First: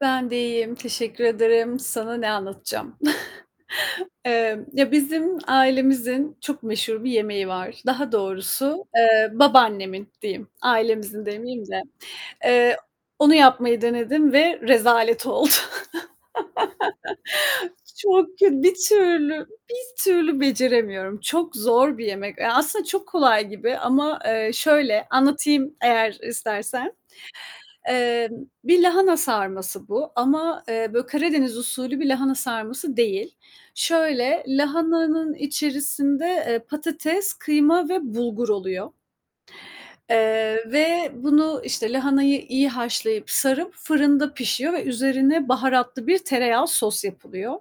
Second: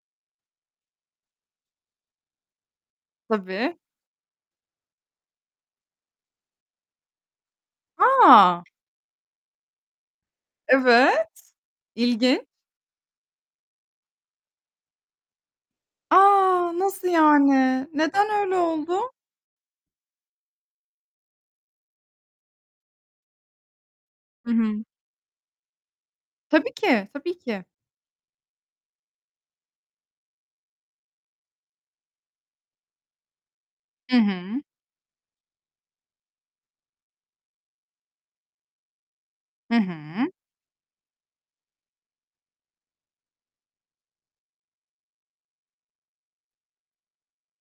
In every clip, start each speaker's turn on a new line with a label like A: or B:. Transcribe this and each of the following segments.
A: Ben de iyiyim, teşekkür ederim. Sana ne anlatacağım?
B: Tabii.
A: Emm, ya bizim ailemizin çok meşhur bir yemeği var. Daha
B: A!
A: doğrusu, eee, babaannemin diyeyim,
B: Evet,
A: ailemizin demeyeyim de,
B: ilginç.
A: eee, onu yapmayı denedim ve rezalet oldu.
B: A, nasıl yani?
A: Çok
B: Neden öyle
A: kötü, bir
B: oldu?
A: türlü, bir türlü beceremiyorum. Çok zor bir yemek, ya aslında çok kolay gibi ama,
B: Hı
A: eee,
B: hı.
A: şöyle, anlatayım, eğer
B: Tabii
A: istersen.
B: ki, tabii ki.
A: Eee, bir lahana sarması bu ama, eee, böyle Karadeniz usulü bir lahana sarması değil.
B: Hı
A: Şöyle,
B: hı.
A: lahananın içerisinde, eee, patates, kıyma ve bulgur oluyor.
B: Hı hı.
A: Eee, ve bunu, işte, lahanayı iyi haşlayıp sarıp fırında pişiyor ve üzerine baharatlı bir tereyağı sos yapılıyor.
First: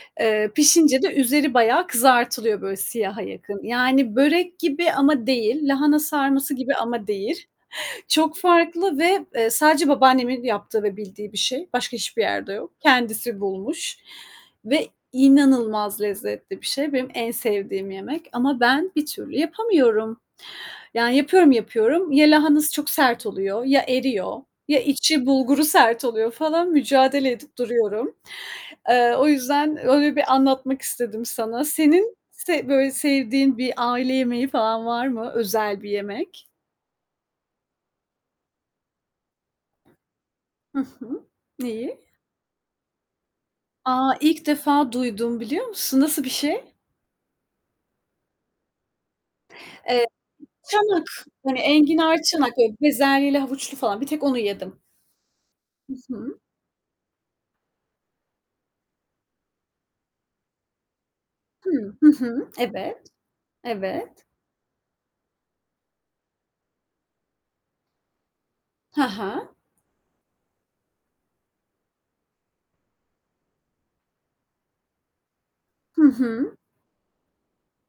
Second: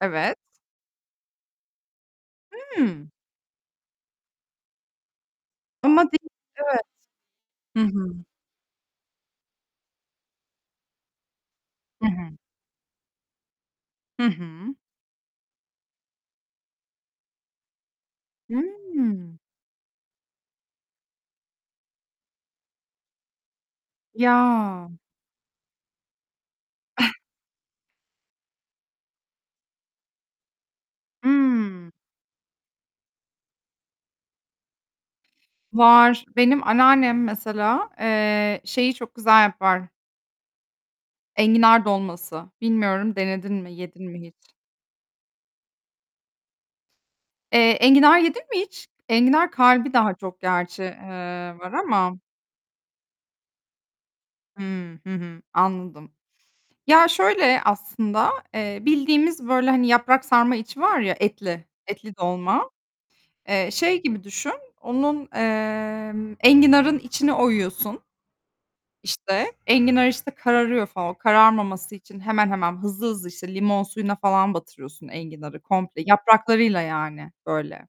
B: Evet.
A: Eee, pişince de üzeri bayağı kızartılıyor böyle
B: Hımm.
A: siyaha yakın yani börek gibi ama değil, lahana
B: Ama [unintelligible]
A: sarması gibi
B: evet.
A: ama değil,
B: Hı hı.
A: çok farklı ve, eee, sadece babaannemin yaptığı ve bildiği bir şey, başka
B: Hı
A: hiçbir
B: hı.
A: yerde yok. Kendisi bulmuş
B: Hı hı.
A: ve inanılmaz lezzetli bir şey. Benim en sevdiğim yemek ama ben bir türlü
B: Hımm.
A: yapamıyorum, yani, yapıyorum yapıyorum, ya lahanası çok sert oluyor, ya eriyor, ya
B: Ya.
A: içi bulguru sert oluyor falan mücadele edip duruyorum. Eee, o yüzden öyle bir anlatmak istedim sana.
B: Imm.
A: Senin se böyle sevdiğin bir aile yemeği falan var mı? Özel bir
B: Var,
A: yemek.
B: benim anneannem mesela, eee, şeyi çok güzel yapar.
A: Hı hı,
B: Enginar
A: neyi?
B: dolması. Bilmiyorum denedin mi yedin
A: A,
B: mi
A: ilk
B: hiç?
A: defa duydum biliyor musun? Nasıl bir şey?
B: Eee, enginar yedin mi hiç? Enginar kalbi
A: Eee
B: daha çok gerçi,
A: çanak,
B: eee,
A: hani,
B: var ama.
A: enginar çanak, bezelyeli havuçlu falan bir tek onu yedim.
B: Hıı, hı hı.
A: Hı
B: Anladım.
A: hı.
B: Ya şöyle, aslında, eee, bildiğimiz böyle, hani, yaprak sarma içi var ya etli,
A: Hı, hı
B: etli
A: hı.
B: dolma.
A: Evet.
B: Eee, şey gibi
A: Evet.
B: düşün, onun, eee, enginarın içini oyuyorsun.
A: He he.
B: İşte, enginar işte kararıyor falan. O kararmaması için hemen hemen; hızlı hızlı, işte, limon suyuna falan batırıyorsun enginarı
A: Hı
B: komple.
A: hı.
B: Yapraklarıyla, yani, böyle.